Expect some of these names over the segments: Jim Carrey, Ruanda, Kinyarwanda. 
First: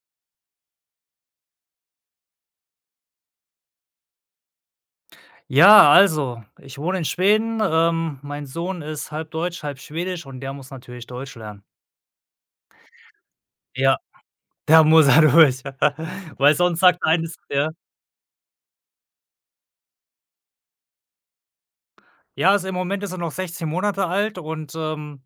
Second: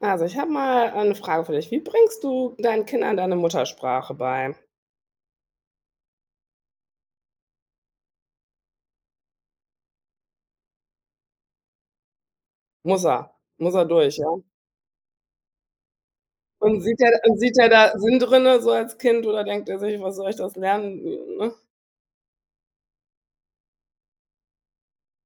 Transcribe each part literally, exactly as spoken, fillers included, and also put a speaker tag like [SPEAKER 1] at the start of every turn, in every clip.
[SPEAKER 1] Also, ich habe mal eine Frage für dich. Wie bringst du deinen Kindern deine Muttersprache bei?
[SPEAKER 2] Ja, also, ich wohne in Schweden. Ähm, mein Sohn ist halb deutsch, halb schwedisch und der muss natürlich Deutsch lernen.
[SPEAKER 1] Muss er muss er
[SPEAKER 2] Ja,
[SPEAKER 1] durch, ja?
[SPEAKER 2] der muss da durch, weil sonst
[SPEAKER 1] Und sieht
[SPEAKER 2] sagt
[SPEAKER 1] er
[SPEAKER 2] eines
[SPEAKER 1] und sieht er
[SPEAKER 2] ja.
[SPEAKER 1] da Sinn drinne so als Kind oder denkt er sich: „Was soll ich das lernen?“ Ne?
[SPEAKER 2] Ja, also, im Moment ist er noch sechzehn Monate alt und, ähm,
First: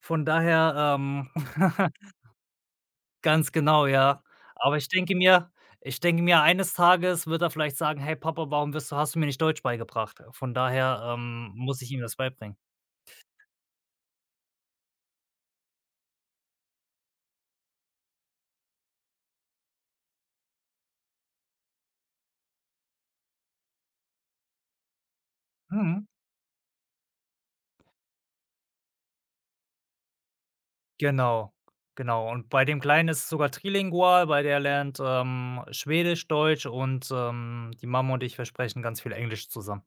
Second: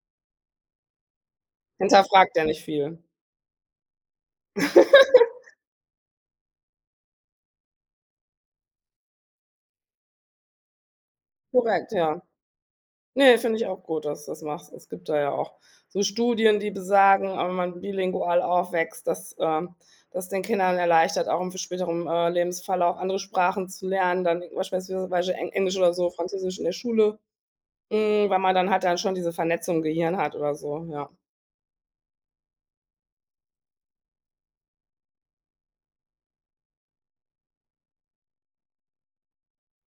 [SPEAKER 2] von daher, ähm
[SPEAKER 1] Hinterfragt er nicht viel.
[SPEAKER 2] ganz genau, ja. Aber ich denke mir Ich denke mir, eines Tages wird er vielleicht sagen: „Hey Papa, warum bist du hast du mir nicht Deutsch beigebracht?" Von daher, ähm, muss ich
[SPEAKER 1] Korrekt,
[SPEAKER 2] ihm das
[SPEAKER 1] ja.
[SPEAKER 2] beibringen.
[SPEAKER 1] Ne, finde ich auch gut, dass du das machst. Es gibt da ja auch so Studien, die besagen, wenn man bilingual aufwächst, dass ähm das den Kindern erleichtert, auch im späteren, äh, Lebensfall auch andere Sprachen zu lernen, dann beispielsweise Eng Englisch oder
[SPEAKER 2] Mhm.
[SPEAKER 1] so, Französisch in der Schule. Hm, weil man dann halt dann schon diese Vernetzung im Gehirn hat oder so, ja.
[SPEAKER 2] Genau, genau. Und bei dem Kleinen ist es sogar trilingual. Bei der lernt, ähm, Schwedisch, Deutsch und, ähm, die Mama und ich, wir sprechen ganz viel Englisch zusammen.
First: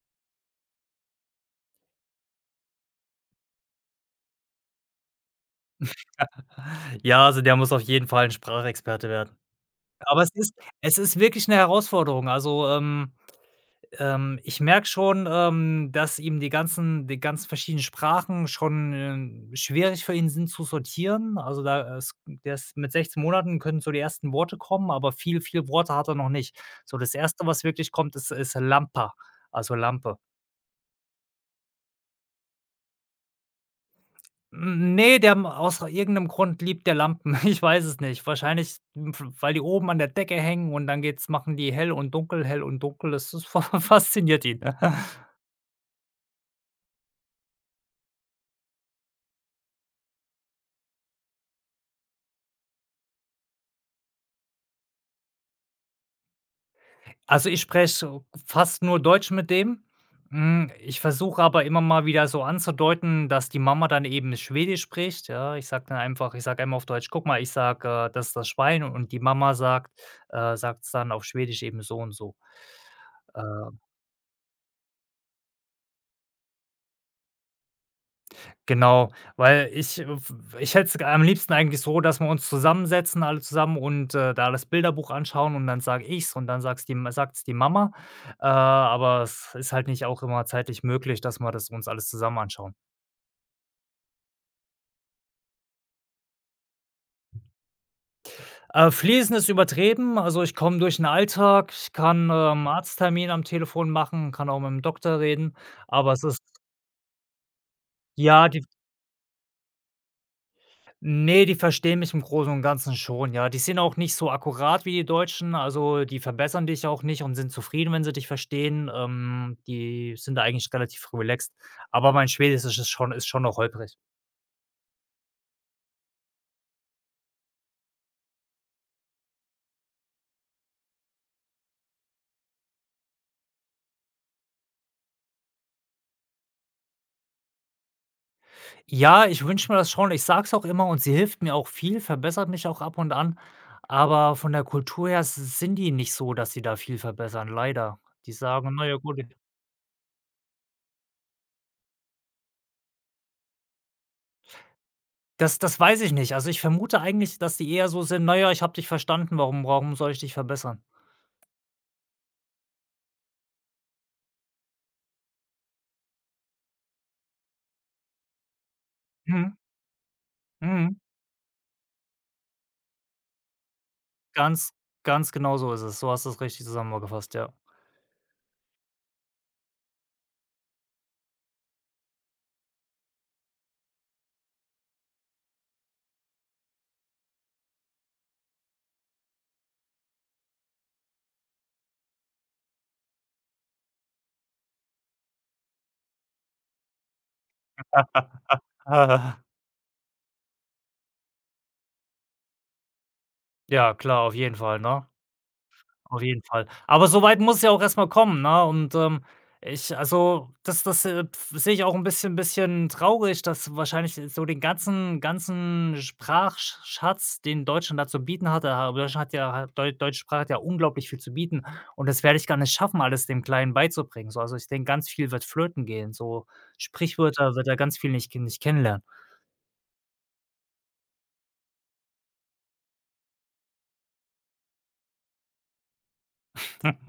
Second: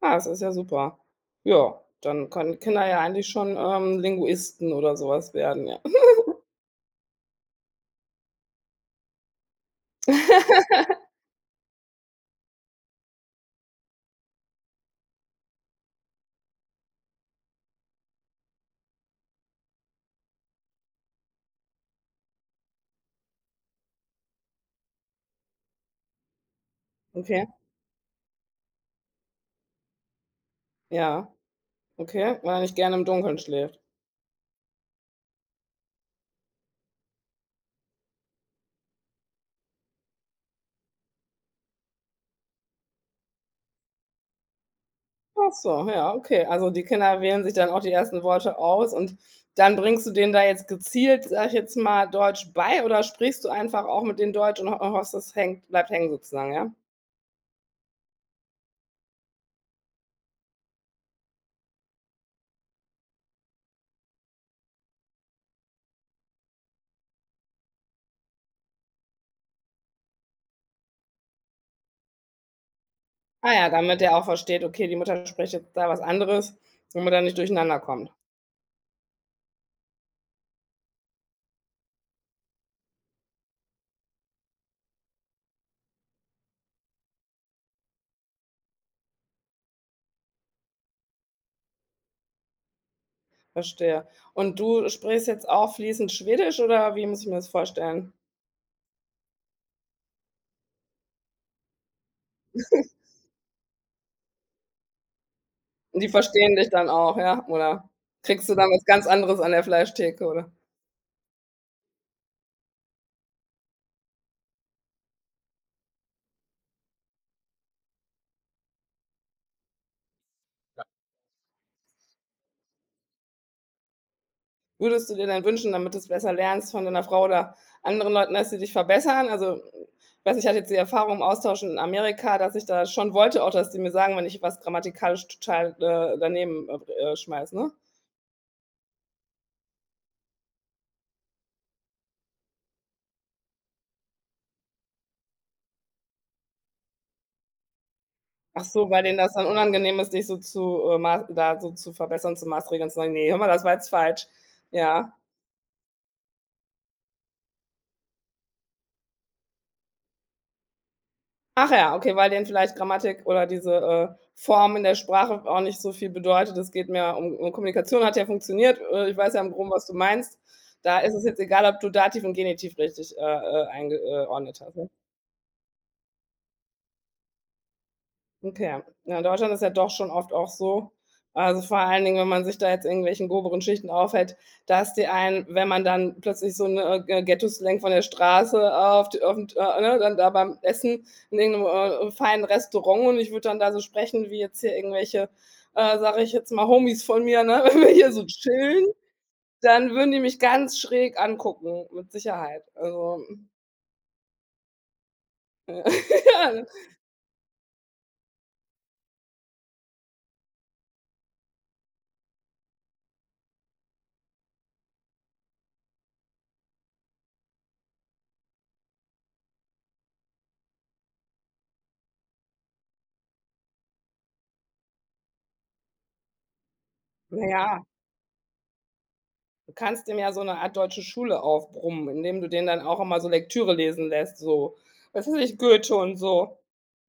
[SPEAKER 1] Ah, das ist ja super. Ja, dann können Kinder ja eigentlich schon, ähm, Linguisten oder sowas werden, ja.
[SPEAKER 2] Ja, also der muss auf jeden Fall ein Sprachexperte werden. Aber es ist Es ist wirklich eine Herausforderung. Also, ähm Ähm, ich merke schon, ähm, dass ihm die ganzen die ganzen verschiedenen Sprachen schon, ähm, schwierig für ihn sind zu sortieren. Also, da ist der ist mit sechzehn Monaten können so die ersten Worte kommen, aber viel viel Worte hat er noch nicht. So das
[SPEAKER 1] Okay,
[SPEAKER 2] erste, was wirklich kommt, ist ist Lampa, also Lampe.
[SPEAKER 1] ja, okay, weil er nicht gerne im Dunkeln schläft.
[SPEAKER 2] Hm, ne, der m aus irgendeinem Grund liebt der Lampen. Ich weiß es nicht. Wahrscheinlich, hm, weil die oben an der Decke hängen und dann geht's machen die hell und dunkel, hell und dunkel. Das das fasziniert ihn.
[SPEAKER 1] Ach so, ja, okay. Also, die Kinder wählen sich dann auch die ersten Worte aus und dann bringst du denen da jetzt gezielt, sag ich jetzt mal, Deutsch bei oder sprichst du einfach auch mit denen Deutsch und ho hoffst, das hängt bleibt hängen sozusagen, ja?
[SPEAKER 2] Also, ich spreche fast nur Deutsch mit dem. Hm, ich versuche aber immer mal wieder so anzudeuten, dass die Mama dann eben Schwedisch spricht, ja. Ich sage dann einfach ich sage einmal auf Deutsch: „Guck mal, ich sage, äh, das ist das Schwein" und die Mama sagt äh, sagt es dann auf Schwedisch eben so und so. Äh
[SPEAKER 1] Ah ja, damit der auch versteht: „Okay, die Mutter spricht jetzt da was anderes“, damit er nicht durcheinander kommt.
[SPEAKER 2] Genau, weil ich äh, w ich hätte es am liebsten eigentlich so, dass wir uns zusammensetzen, alle zusammen und, äh, da das Bilderbuch anschauen und dann sage ich's und dann sagt's die Ma- sagt's die Mama. Äh, aber es ist halt nicht auch immer zeitlich möglich, dass wir das uns alles zusammen anschauen.
[SPEAKER 1] Verstehe. Und du sprichst jetzt auch fließend Schwedisch oder wie muss ich mir das vorstellen?
[SPEAKER 2] Äh, Fließen ist übertrieben, also ich komme durch den Alltag, ich kann, ähm, Arzttermin am Telefon machen, kann auch mit dem Doktor reden,
[SPEAKER 1] Die
[SPEAKER 2] aber es ist
[SPEAKER 1] verstehen dich dann auch, ja? Oder
[SPEAKER 2] ja,
[SPEAKER 1] kriegst du
[SPEAKER 2] die
[SPEAKER 1] dann was ganz anderes an der Fleischtheke, oder?
[SPEAKER 2] Nee, die verstehen mich im Großen und Ganzen schon, ja. Die sind auch nicht so akkurat wie die Deutschen, also, die verbessern dich auch nicht und sind zufrieden, wenn sie dich verstehen. Ähm, die sind da eigentlich relativ relaxed, aber mein Schwedisch ist schon ist schon noch holprig.
[SPEAKER 1] Würdest du dir denn wünschen, damit du es besser lernst von deiner Frau oder anderen Leuten, dass sie dich verbessern? Also, ich weiß nicht, ich hatte jetzt die Erfahrung im Austausch in Amerika, dass ich da schon wollte auch, dass die mir sagen, wenn ich was grammatikalisch total, äh, daneben, äh, äh, schmeiße, ne?
[SPEAKER 2] Ja, ich wünsche mir das schon. Ich sage es auch immer und sie hilft mir auch viel, verbessert mich auch ab und an, aber von der Kultur her s sind die nicht so, dass sie da viel verbessern, leider. Die
[SPEAKER 1] Ach
[SPEAKER 2] sagen: „Na
[SPEAKER 1] so,
[SPEAKER 2] ja,
[SPEAKER 1] weil denen
[SPEAKER 2] gut“
[SPEAKER 1] das dann unangenehm ist, dich so zu, äh, ma da so zu verbessern, zu maßregeln, zu sagen: nee hör mal, das war jetzt falsch.“ Ja.
[SPEAKER 2] das das weiß ich nicht. Also, ich vermute eigentlich, dass die eher so sind: „Na ja, ich habe dich verstanden, warum warum soll ich dich verbessern?"
[SPEAKER 1] Ach ja, okay, weil denen vielleicht Grammatik oder diese, äh, Form in der Sprache auch nicht so viel bedeutet. Es geht mehr um um Kommunikation hat ja funktioniert. Äh, ich weiß ja im
[SPEAKER 2] Mhm.
[SPEAKER 1] Groben, was du meinst.
[SPEAKER 2] Mhm.
[SPEAKER 1] Da ist es jetzt egal, ob du Dativ und Genitiv richtig, äh, äh, eingeordnet
[SPEAKER 2] Ganz
[SPEAKER 1] hast, ne?
[SPEAKER 2] ganz genau so ist es. So hast du's richtig zusammengefasst, ja.
[SPEAKER 1] Okay. Ja, in Deutschland ist ja doch schon oft auch so, also, vor allen Dingen, wenn man sich da jetzt in irgendwelchen groberen Schichten aufhält, dass die einen, wenn man dann plötzlich so 'ne, äh, Ghettoslang von der Straße auf die auf 'n, äh, ne, dann da beim Essen in irgend 'nem, äh, feinen Restaurant und ich würde dann da so sprechen wie jetzt hier irgendwelche, äh, sage ich jetzt mal, Homies von mir, ne? Wenn wir hier so chillen,
[SPEAKER 2] Äh,
[SPEAKER 1] dann würden die mich ganz schräg angucken, mit Sicherheit. Also,
[SPEAKER 2] ja, klar, auf jeden Fall, ne? Auf jeden
[SPEAKER 1] ja.
[SPEAKER 2] Fall. Aber so weit muss es ja auch erst mal kommen, ne? Und, ähm, ich also, das das, äh, f sehe ich auch ein bisschen bisschen traurig, dass wahrscheinlich äh, so den ganzen ganzen Sprachschatz den Deutschland da zu bieten hatte, aber Deutschland hat ja hat- Deu deutsche Sprache hat ja unglaublich viel zu bieten und das werde ich gar nicht schaffen, alles dem Kleinen beizubringen, so. Also, ich denke, ganz viel wird flöten gehen, so
[SPEAKER 1] Na
[SPEAKER 2] Sprichwörter
[SPEAKER 1] ja.
[SPEAKER 2] wird er ganz viel nicht nicht kennenlernen.
[SPEAKER 1] Du kannst dem ja so eine Art deutsche Schule aufbrummen, indem du den dann auch immer so Lektüre lesen lässt, so. Was weiß ich, Goethe und so.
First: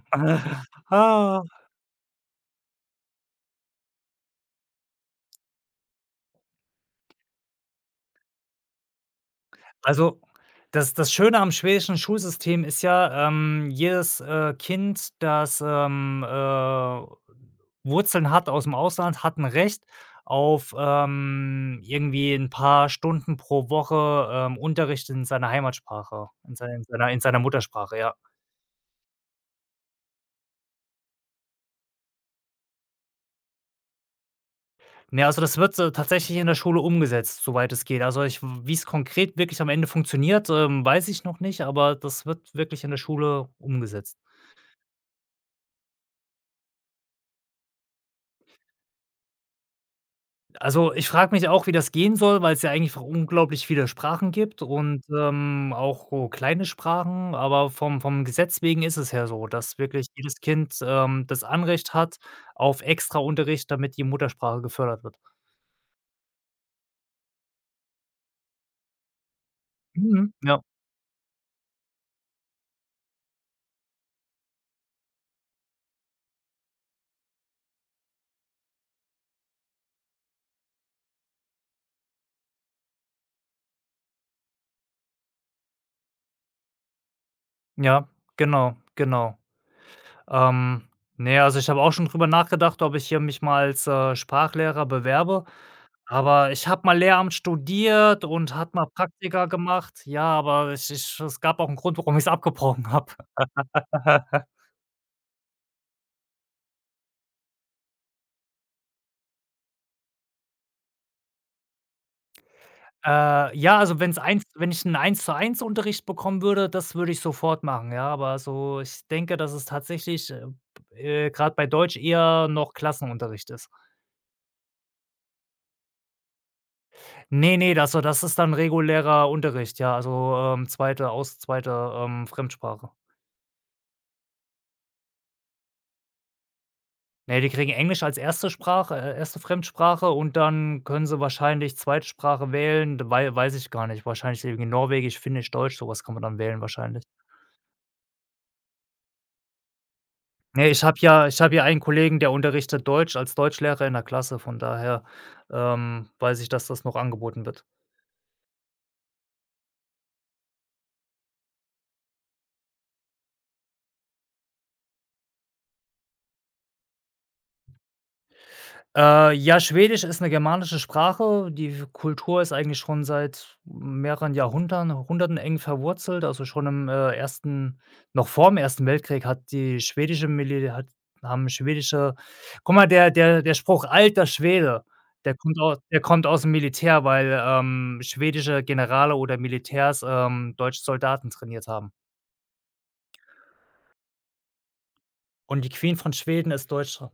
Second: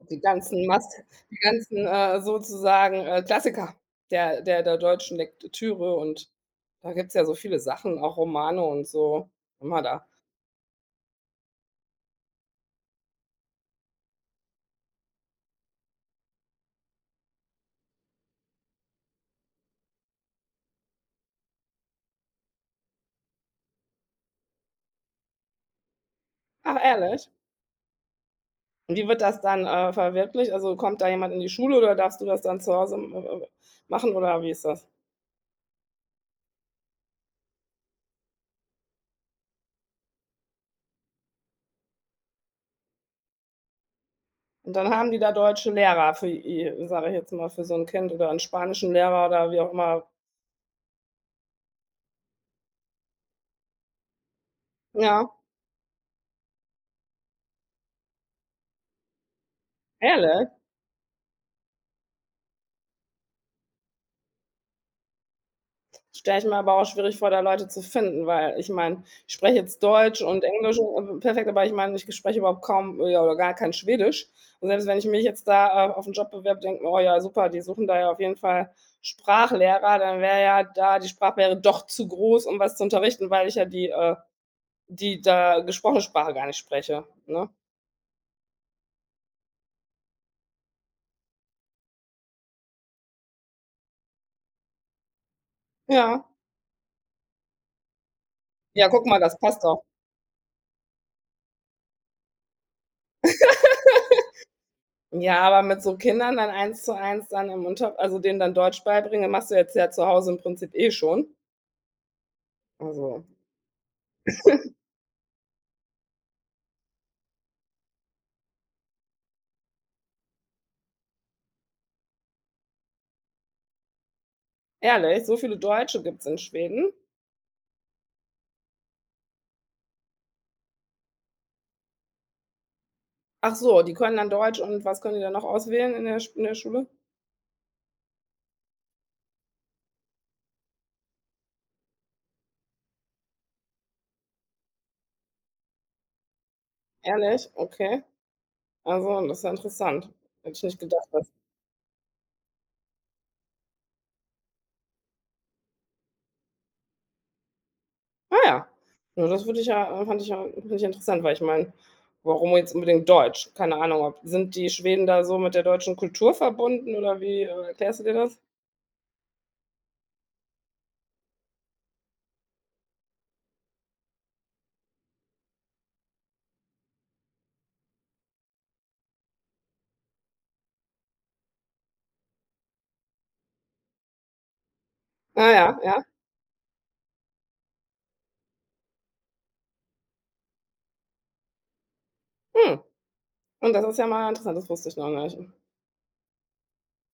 [SPEAKER 1] Die
[SPEAKER 2] Ah,
[SPEAKER 1] ganzen Mast die
[SPEAKER 2] ah.
[SPEAKER 1] ganzen, äh, sozusagen, äh, Klassiker der der der deutschen Lektüre und da gibt's ja so viele Sachen, auch Romane und so. Immer da.
[SPEAKER 2] Also, das das Schöne am schwedischen Schulsystem ist ja, ähm, jedes, äh, Kind, das, ähm, äh, Wurzeln hat aus dem Ausland, hat ein Recht auf, ähm, irgendwie ein paar Stunden pro Woche, ähm, Unterricht in seiner Heimatsprache, in sei
[SPEAKER 1] Ach,
[SPEAKER 2] in seiner in
[SPEAKER 1] ehrlich?
[SPEAKER 2] seiner Muttersprache, ja.
[SPEAKER 1] Und wie wird das dann, äh, verwirklicht? Also, kommt da jemand in die Schule oder darfst du das dann zu Hause m m machen oder wie ist das?
[SPEAKER 2] Ja, also, das wird, äh, tatsächlich in der Schule umgesetzt, soweit es geht. Also, ich w wie's konkret wirklich am Ende funktioniert, ähm, weiß ich noch nicht, aber das wird wirklich in der Schule umgesetzt.
[SPEAKER 1] Und dann haben die da deutsche Lehrer für i sage ich jetzt mal, für so 'n Kind oder 'n spanischen Lehrer oder wie auch immer.
[SPEAKER 2] Also, ich frage mich auch, wie das gehen soll, weil es ja eigentlich einfach unglaublich viele Sprachen gibt und,
[SPEAKER 1] Ja,
[SPEAKER 2] ähm, auch so kleine Sprachen, aber vom vom Gesetz wegen ist es ja so, dass wirklich jedes
[SPEAKER 1] ehrlich?
[SPEAKER 2] Kind, ähm, das Anrecht hat auf Extraunterricht, damit die Muttersprache gefördert wird.
[SPEAKER 1] Stelle ich mir aber auch schwierig vor, da Leute zu finden, weil ich meine, ich spreche jetzt Deutsch
[SPEAKER 2] Mhm,
[SPEAKER 1] und
[SPEAKER 2] ja,
[SPEAKER 1] Englisch, äh, perfekt, aber ich meine, ich spreche überhaupt kaum äh, ja, oder gar kein Schwedisch. Und selbst wenn ich mich jetzt da, äh, auf 'n Job bewerbe, denke mir: „Oh ja, super, die suchen da ja auf jeden Fall Sprachlehrer“, dann wäre ja da die Sprachbarriere doch zu groß, um was zu unterrichten, weil ich ja die, äh die da gesprochene Sprache gar nicht spreche, ne?
[SPEAKER 2] ja, genau, genau. Ähm, ne, also, ich habe auch schon drüber nachgedacht, ob ich hier mich mal als, äh, Sprachlehrer bewerbe.
[SPEAKER 1] Ja.
[SPEAKER 2] Aber ich habe mal Lehramt studiert und habe mal
[SPEAKER 1] Ja, guck mal, das
[SPEAKER 2] Praktika
[SPEAKER 1] passt doch.
[SPEAKER 2] gemacht. Ja, aber ich ich es gab auch 'n Grund, warum ich's abgebrochen habe.
[SPEAKER 1] Ja, aber mit so Kindern dann eins zu eins dann im Unterricht, also denen dann Deutsch beibringen, machst du jetzt ja zu Hause im Prinzip eh schon. Also,
[SPEAKER 2] Äh, ja, also, wenn's eins wenn ich 'n Eins-zu-eins-Unterricht bekommen würde, das würde ich sofort machen, ja, aber so ich denke, dass es tatsächlich, äh, äh, grad bei Deutsch eher noch Klassenunterricht ist.
[SPEAKER 1] ehrlich, so viele Deutsche gibt's in Schweden?
[SPEAKER 2] Ne, ne, das so das ist dann regulärer Unterricht, ja, also, ähm, zweite aus zweite, ähm, Fremdsprache.
[SPEAKER 1] Ach so, die können dann Deutsch und was können die dann noch auswählen in der Sch in der Schule?
[SPEAKER 2] Ne, die kriegen Englisch als erste Sprache äh, erste. Fremdsprache und dann können sie wahrscheinlich Zweitsprache wählen, d wei weiß ich gar nicht. Wahrscheinlich irgendwie Norwegisch, Finnisch, Deutsch, so was kann man dann wählen wahrscheinlich.
[SPEAKER 1] Ehrlich? Okay. Also, das ist ja interessant. Hätte ich
[SPEAKER 2] Ne,
[SPEAKER 1] nicht
[SPEAKER 2] ich habe
[SPEAKER 1] gedacht,
[SPEAKER 2] ja
[SPEAKER 1] dass
[SPEAKER 2] ich habe ja einen Kollegen, der unterrichtet Deutsch als Deutschlehrer in der Klasse, von daher, ähm, weiß ich, dass das noch angeboten wird.
[SPEAKER 1] ah ja. Ja, das würde ich ja äh, fand ich ja finde ich interessant, weil ich meine, warum jetzt unbedingt Deutsch? Keine Ahnung, ob sind die Schweden da so mit der deutschen Kultur verbunden oder wie, äh, erklärst du dir das?
[SPEAKER 2] Äh, ja, Schwedisch ist eine germanische Sprache. Die Kultur ist eigentlich schon seit mehreren Jahrhunderten, Hunderten eng verwurzelt. Also, schon im, äh, 1. noch vor dem ersten Weltkrieg hat die schwedische Militär, hat haben schwedische guck mal, der der der Spruch „Alter Schwede", der
[SPEAKER 1] Ah
[SPEAKER 2] kommt aus
[SPEAKER 1] ja,
[SPEAKER 2] der
[SPEAKER 1] ja.
[SPEAKER 2] kommt aus'm Militär, weil, ähm, schwedische Generale oder Militärs, ähm, deutsche Soldaten trainiert haben.
[SPEAKER 1] Hm. Und das ist ja mal interessant, das wusste ich noch nicht.
[SPEAKER 2] Und die Queen von Schweden ist Deutsche,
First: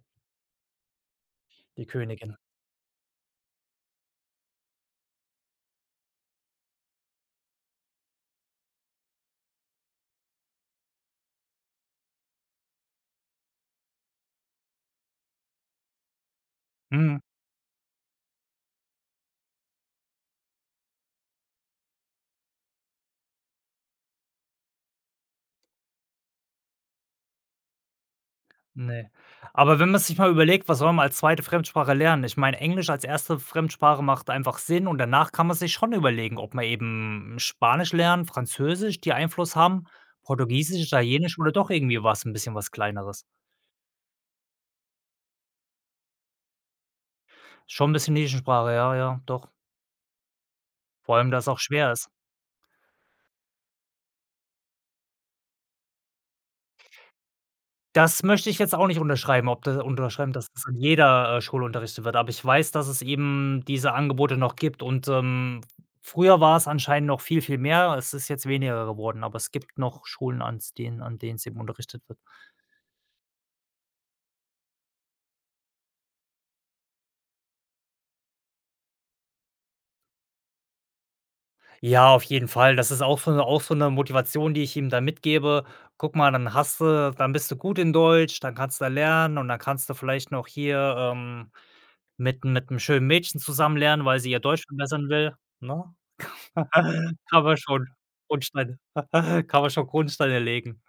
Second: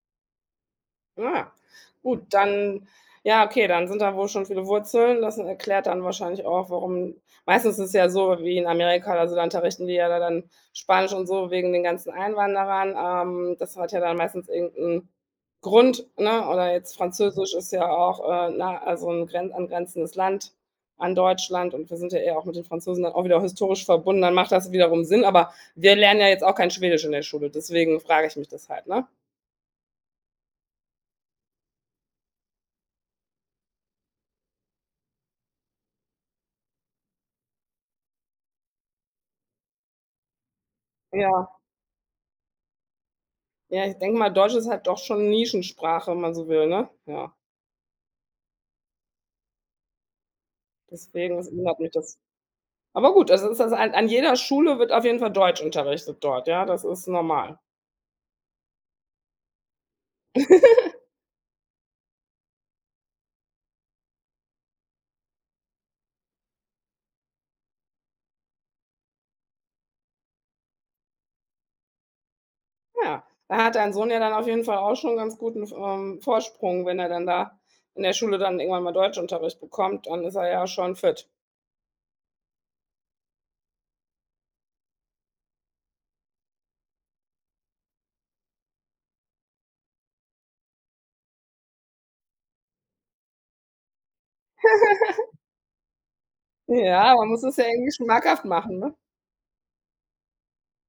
[SPEAKER 1] Ah,
[SPEAKER 2] die
[SPEAKER 1] gut,
[SPEAKER 2] Königin.
[SPEAKER 1] dann ja, okay, dann sind da wohl schon viele Wurzeln. Das erklärt dann wahrscheinlich auch, warum meistens ist es ja so wie in Amerika oder so, da unterrichten die ja da dann Spanisch und so wegen den ganzen Einwanderern. Ähm, das hat ja dann meistens irgendeinen Grund, ne? Oder jetzt
[SPEAKER 2] Mhm.
[SPEAKER 1] Französisch ist ja auch, äh, na also ein gren angrenzendes Land an Deutschland und wir sind ja eher auch mit den Franzosen dann auch wieder historisch verbunden, dann macht das wiederum Sinn, aber wir lernen ja jetzt auch kein Schwedisch in der Schule, deswegen frage ich mich das halt, ne?
[SPEAKER 2] Ne. Aber wenn man sich mal überlegt, was soll man als zweite Fremdsprache lernen? Ich meine, Englisch als erste Fremdsprache macht einfach Sinn und danach kann man sich schon überlegen, ob man eben Spanisch lernen, Französisch, die Einfluss haben, Portugiesisch, Italienisch oder
[SPEAKER 1] Ja.
[SPEAKER 2] doch irgendwie was ein bisschen was Kleineres.
[SPEAKER 1] Ja, ich denke mal, Deutsch ist halt doch schon Nischensprache, wenn man so will, ne? Ja,
[SPEAKER 2] Schon ein bisschen Nischensprache, ja, ja, doch. Vor allem,
[SPEAKER 1] deswegen,
[SPEAKER 2] dass es
[SPEAKER 1] das
[SPEAKER 2] auch
[SPEAKER 1] wundert
[SPEAKER 2] schwer
[SPEAKER 1] mich
[SPEAKER 2] ist.
[SPEAKER 1] das. Aber gut, also ist das an an jeder Schule wird auf jeden Fall Deutsch unterrichtet dort, ja, das ist normal.
[SPEAKER 2] Das möchte ich jetzt auch nicht unterschreiben, ob das unterschreiben, dass das in jeder, äh, Schule unterrichtet wird, aber ich weiß, dass es eben diese Angebote noch gibt und, ähm, früher war es anscheinend noch viel, viel mehr. Es ist jetzt weniger geworden, aber es gibt noch Schulen, an denen an denen es eben unterrichtet wird.
[SPEAKER 1] Ja, da hat dein Sohn ja dann auf jeden Fall auch schon einen ganz guten, ähm, Vorsprung, wenn er dann da in der Schule dann irgendwann mal Deutschunterricht bekommt, dann ist er ja schon fit.
[SPEAKER 2] Ja, auf jeden Fall. Das ist auch so 'ne auch so eine Motivation, die ich ihm da mitgebe. Guck mal, dann hast du dann bist du gut in Deutsch, dann kannst du da lernen und dann kannst du vielleicht noch hier, ähm, mit mit einem schönen Mädchen zusammen lernen, weil sie ihr Deutsch verbessern will, ne?
[SPEAKER 1] Ja, man muss
[SPEAKER 2] Kann
[SPEAKER 1] es
[SPEAKER 2] man
[SPEAKER 1] ja
[SPEAKER 2] schon
[SPEAKER 1] irgendwie schmackhaft
[SPEAKER 2] Grundsteine
[SPEAKER 1] machen, ne?
[SPEAKER 2] Kann man schon Grundsteine legen.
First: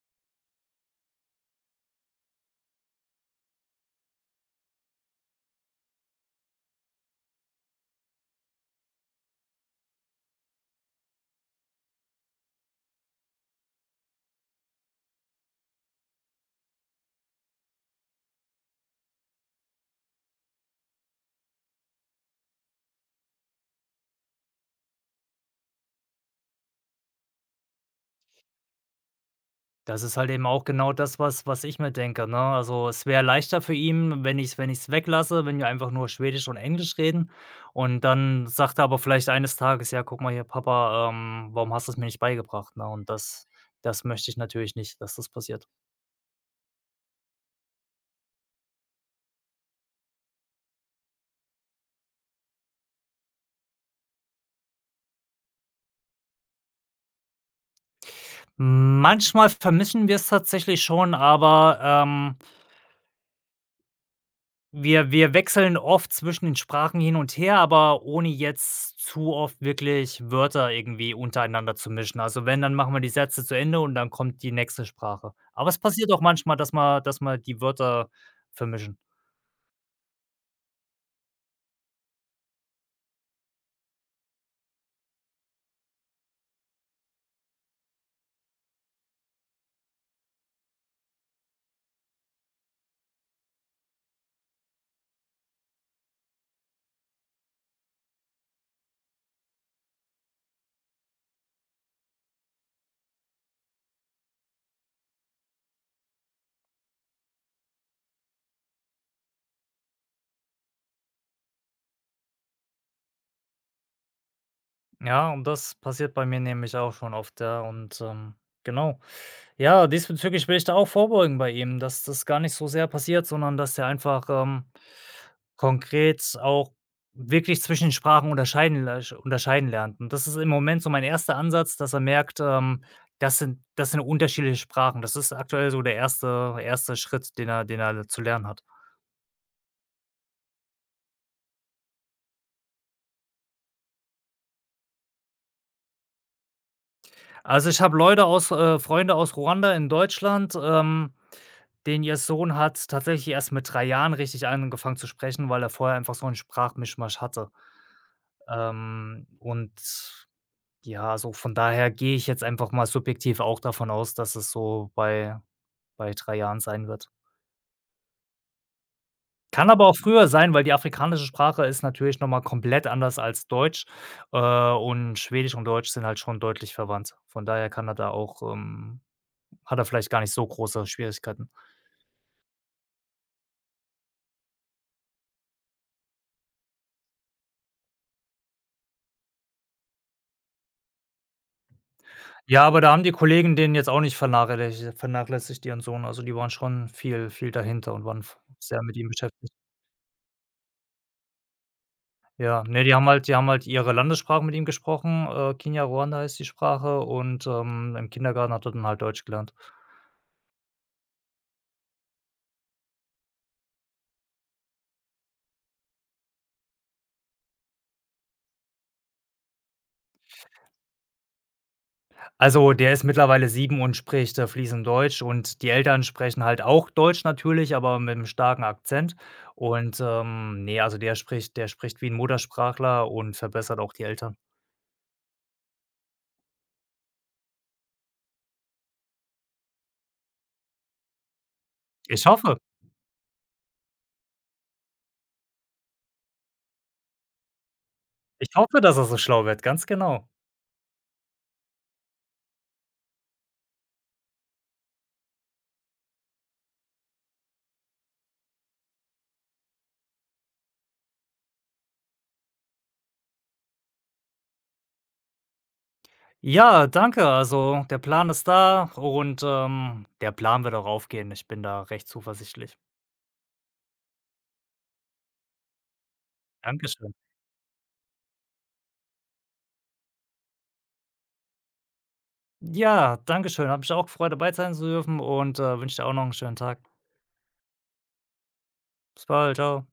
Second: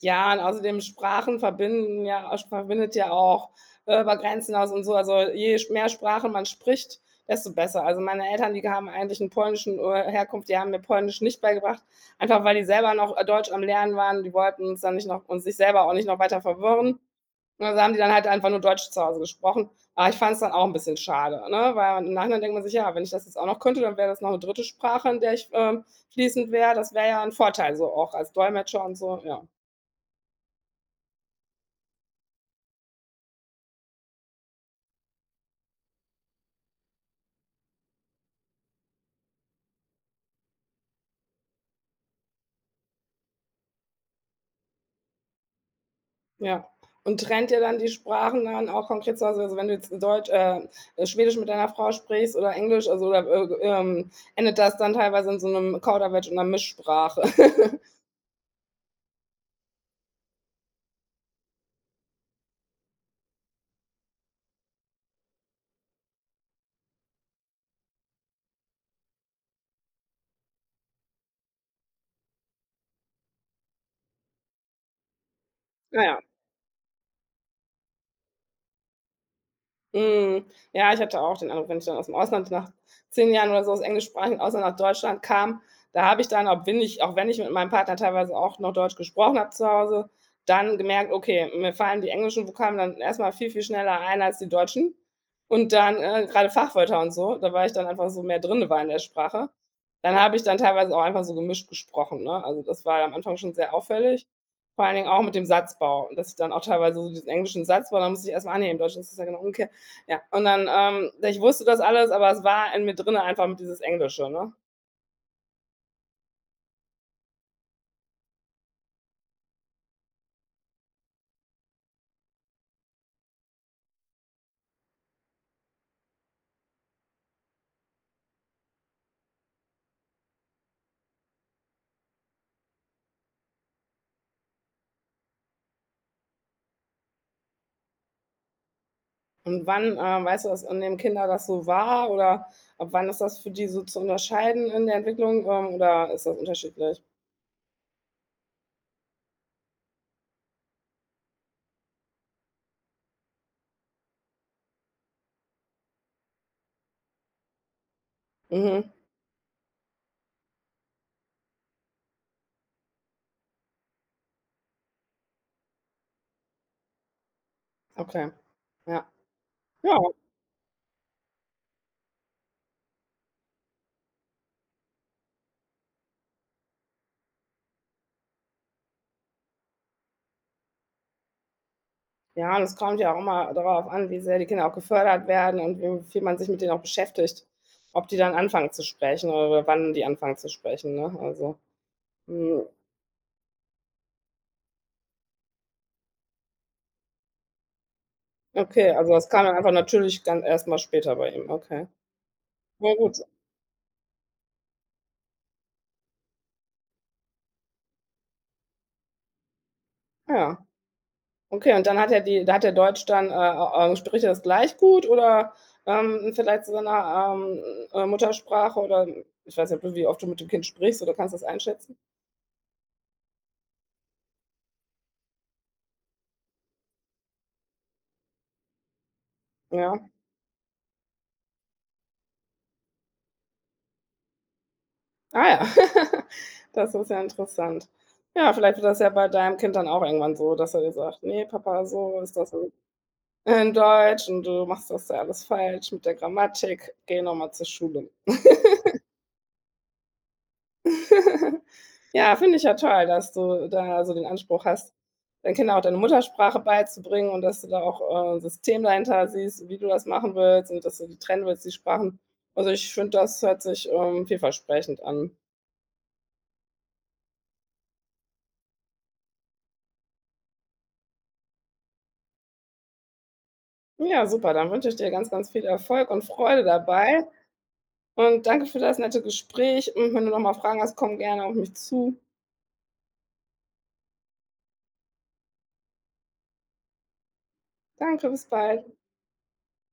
[SPEAKER 1] Ja, und außerdem Sprachen verbinden ja äh, verbindet ja auch, äh, über Grenzen hinaus und so. Also, je sch mehr Sprachen man spricht, desto besser. Also, meine Eltern, die haben eigentlich einen polnischen, äh, Herkunft, die haben mir Polnisch nicht beigebracht, einfach weil die selber noch, äh, Deutsch am Lernen waren. Die wollten uns dann nicht noch und sich selber auch nicht noch weiter verwirren. Und also haben die dann halt einfach nur Deutsch zu Hause gesprochen. Aber ich fand es dann auch ein bisschen schade, ne? Weil im Nachhinein denkt man sich: „Ja, wenn ich das jetzt auch noch könnte, dann wäre das noch eine dritte Sprache, in der ich, ähm, fließend wäre.“ Das wäre ja ein Vorteil so auch als Dolmetscher und so, ja.
[SPEAKER 2] Das ist halt eben auch genau das, was was ich mir denke, ne? Also, es wäre leichter für ihn, wenn ich's wenn ich's weglasse, wenn wir einfach nur Schwedisch und Englisch reden. Und dann sagt er aber vielleicht eines Tages: „Ja, guck mal hier, Papa, ähm, warum hast du es mir nicht beigebracht", ne? Und das das möchte ich natürlich nicht, dass das passiert.
[SPEAKER 1] Ja. Und trennt ihr dann die Sprachen dann auch konkret zu Hause? Also, wenn du jetzt Deutsch äh, Schwedisch mit deiner Frau sprichst oder Englisch, also oder, äh, ähm, endet das dann teilweise in so einem Kauderwelsch und einer Mischsprache?
[SPEAKER 2] Manchmal vermischen es tatsächlich schon, aber, ähm Wir wir wechseln oft zwischen den Sprachen hin und her, aber ohne jetzt zu oft wirklich Wörter irgendwie untereinander zu mischen. Also, wenn, dann machen wir die Sätze zu Ende und dann kommt die nächste Sprache. Aber es passiert auch
[SPEAKER 1] Naja.
[SPEAKER 2] manchmal, dass man, dass man die Wörter vermischen.
[SPEAKER 1] Mhm. Ja, ich hatte auch den Eindruck, wenn ich dann aus dem Ausland nach zehn Jahren oder so aus englischsprachigen Ausland nach Deutschland kam, da habe ich dann, auch wenn ich auch wenn ich mit meinem Partner teilweise auch noch Deutsch gesprochen habe zu Hause, dann gemerkt: Okay, mir fallen die englischen Vokabeln dann erstmal viel, viel schneller ein als die deutschen. Und dann, äh, grade Fachwörter und so, da war ich dann einfach so mehr drin war in der Sprache. Dann habe ich dann teilweise auch einfach so gemischt gesprochen, ne? Also, das war am Anfang schon sehr auffällig, vor allen Dingen auch mit dem Satzbau, dass ich dann auch teilweise so diesen englischen Satzbau, da muss ich erstmal annehmen, „Ah ne, im Deutschen ist das ja genau umgekehrt.“ Ja, und dann, ähm, ich wusste das alles, aber es war in mir drin einfach mit dieses Englische, ne?
[SPEAKER 2] Ja, und das passiert bei mir nämlich auch schon oft, ja, und, ähm, genau. Ja, diesbezüglich will ich da auch vorbeugen bei ihm, dass das gar nicht so sehr passiert, sondern dass er einfach, ähm konkret auch wirklich zwischen den Sprachen unterscheiden lesch unterscheiden lernt. Und das ist im Moment so mein erster Ansatz, dass er merkt, ähm, das sind das sind unterschiedliche Sprachen. Das ist aktuell so der erste erste Schritt, den er den er zu lernen hat.
[SPEAKER 1] Und wann, äh, weißt du, was in dem Kinder das so war oder ab wann ist das für die so zu unterscheiden in der Entwicklung, ähm, oder ist das unterschiedlich?
[SPEAKER 2] Also, ich habe Leute aus äh, Freunde aus Ruanda in Deutschland, ähm, denen ihr Sohn hat tatsächlich erst mit drei Jahren richtig angefangen zu sprechen, weil er vorher einfach so 'n Sprachmischmasch hatte.
[SPEAKER 1] Mhm,
[SPEAKER 2] Ähm, und Ja, also von daher gehe ich jetzt einfach mal subjektiv auch davon aus, dass es so bei bei drei Jahren sein wird.
[SPEAKER 1] okay. Ja.
[SPEAKER 2] Kann aber auch
[SPEAKER 1] Ja.
[SPEAKER 2] früher sein, weil die afrikanische Sprache ist natürlich noch mal komplett anders als Deutsch, äh, und Schwedisch und Deutsch sind halt schon deutlich verwandt. Von daher kann er da auch, ähm hat er vielleicht gar nicht so große Schwierigkeiten.
[SPEAKER 1] Ja, und es kommt ja auch immer darauf an, wie sehr die Kinder auch gefördert werden und wie viel man sich mit denen auch beschäftigt, ob die dann anfangen zu sprechen oder wann die anfangen zu sprechen, ne? Also, mhm.
[SPEAKER 2] Ja, aber da haben die Kollegen den jetzt auch nicht vernachlässigt vernachlässigt, ihren Sohn. Also, die waren schon viel viel dahinter und waren v sehr
[SPEAKER 1] Okay,
[SPEAKER 2] mit ihm
[SPEAKER 1] also das kam
[SPEAKER 2] beschäftigt.
[SPEAKER 1] dann einfach natürlich ganz erst mal später bei ihm, okay.
[SPEAKER 2] Ja, ne,
[SPEAKER 1] Ja
[SPEAKER 2] die haben
[SPEAKER 1] gut,
[SPEAKER 2] halt die haben halt ihre Landessprache mit ihm gesprochen, äh, Kinyarwanda ist die Sprache und, ähm, im Kindergarten hat er dann halt Deutsch gelernt.
[SPEAKER 1] ja. Okay, und dann hat er die da hat der Deutsch dann, äh, äh, spricht er das gleich gut oder, ähm, vielleicht zu seiner, ähm, äh, Muttersprache oder ich weiß nicht, ob du wie oft du mit dem Kind sprichst oder kannst du das einschätzen?
[SPEAKER 2] Also, der ist mittlerweile sieben und spricht, äh, fließend Deutsch und die Eltern sprechen halt auch Deutsch natürlich, aber mit 'nem starken Akzent und,
[SPEAKER 1] Ja.
[SPEAKER 2] ähm, ne, also der spricht der spricht wie 'n Muttersprachler und verbessert auch die Eltern.
[SPEAKER 1] Ah ja, das ist ja interessant. Ja, vielleicht wird das ja bei deinem Kind dann auch irgendwann so, dass er dir sagt: „Ne, Papa, so
[SPEAKER 2] Ich
[SPEAKER 1] ist das
[SPEAKER 2] hoffe
[SPEAKER 1] in in Deutsch und du machst das ja alles falsch mit der Grammatik. Geh noch mal zur Schule.“
[SPEAKER 2] Ich hoffe, dass er so schlau wird, ganz genau.
[SPEAKER 1] Ja, finde ich ja toll, dass du da so den Anspruch hast, deinen Kindern auch deine Muttersprache beizubringen und dass du da auch, äh, 'n System dahinter siehst, wie du das machen willst und dass du die trennen willst, die Sprachen. Also, ich finde, das hört sich, ähm, vielversprechend an.
[SPEAKER 2] Ja, danke, also der Plan ist da und, ähm, der Plan wird auch aufgehen. Ich bin da recht zuversichtlich.
[SPEAKER 1] Ja, super, dann wünsche ich dir ganz, ganz viel Erfolg und Freude
[SPEAKER 2] Dankeschön.
[SPEAKER 1] dabei und danke für das nette Gespräch und wenn du noch mal Fragen hast, komm gerne auf mich zu.
[SPEAKER 2] Ja, danke schön. Hat mich auch gefreut, dabei sein zu dürfen und, äh, wünsche dir auch noch einen schönen Tag.
[SPEAKER 1] Danke, bis bald.
[SPEAKER 2] Bis bald, Ciao.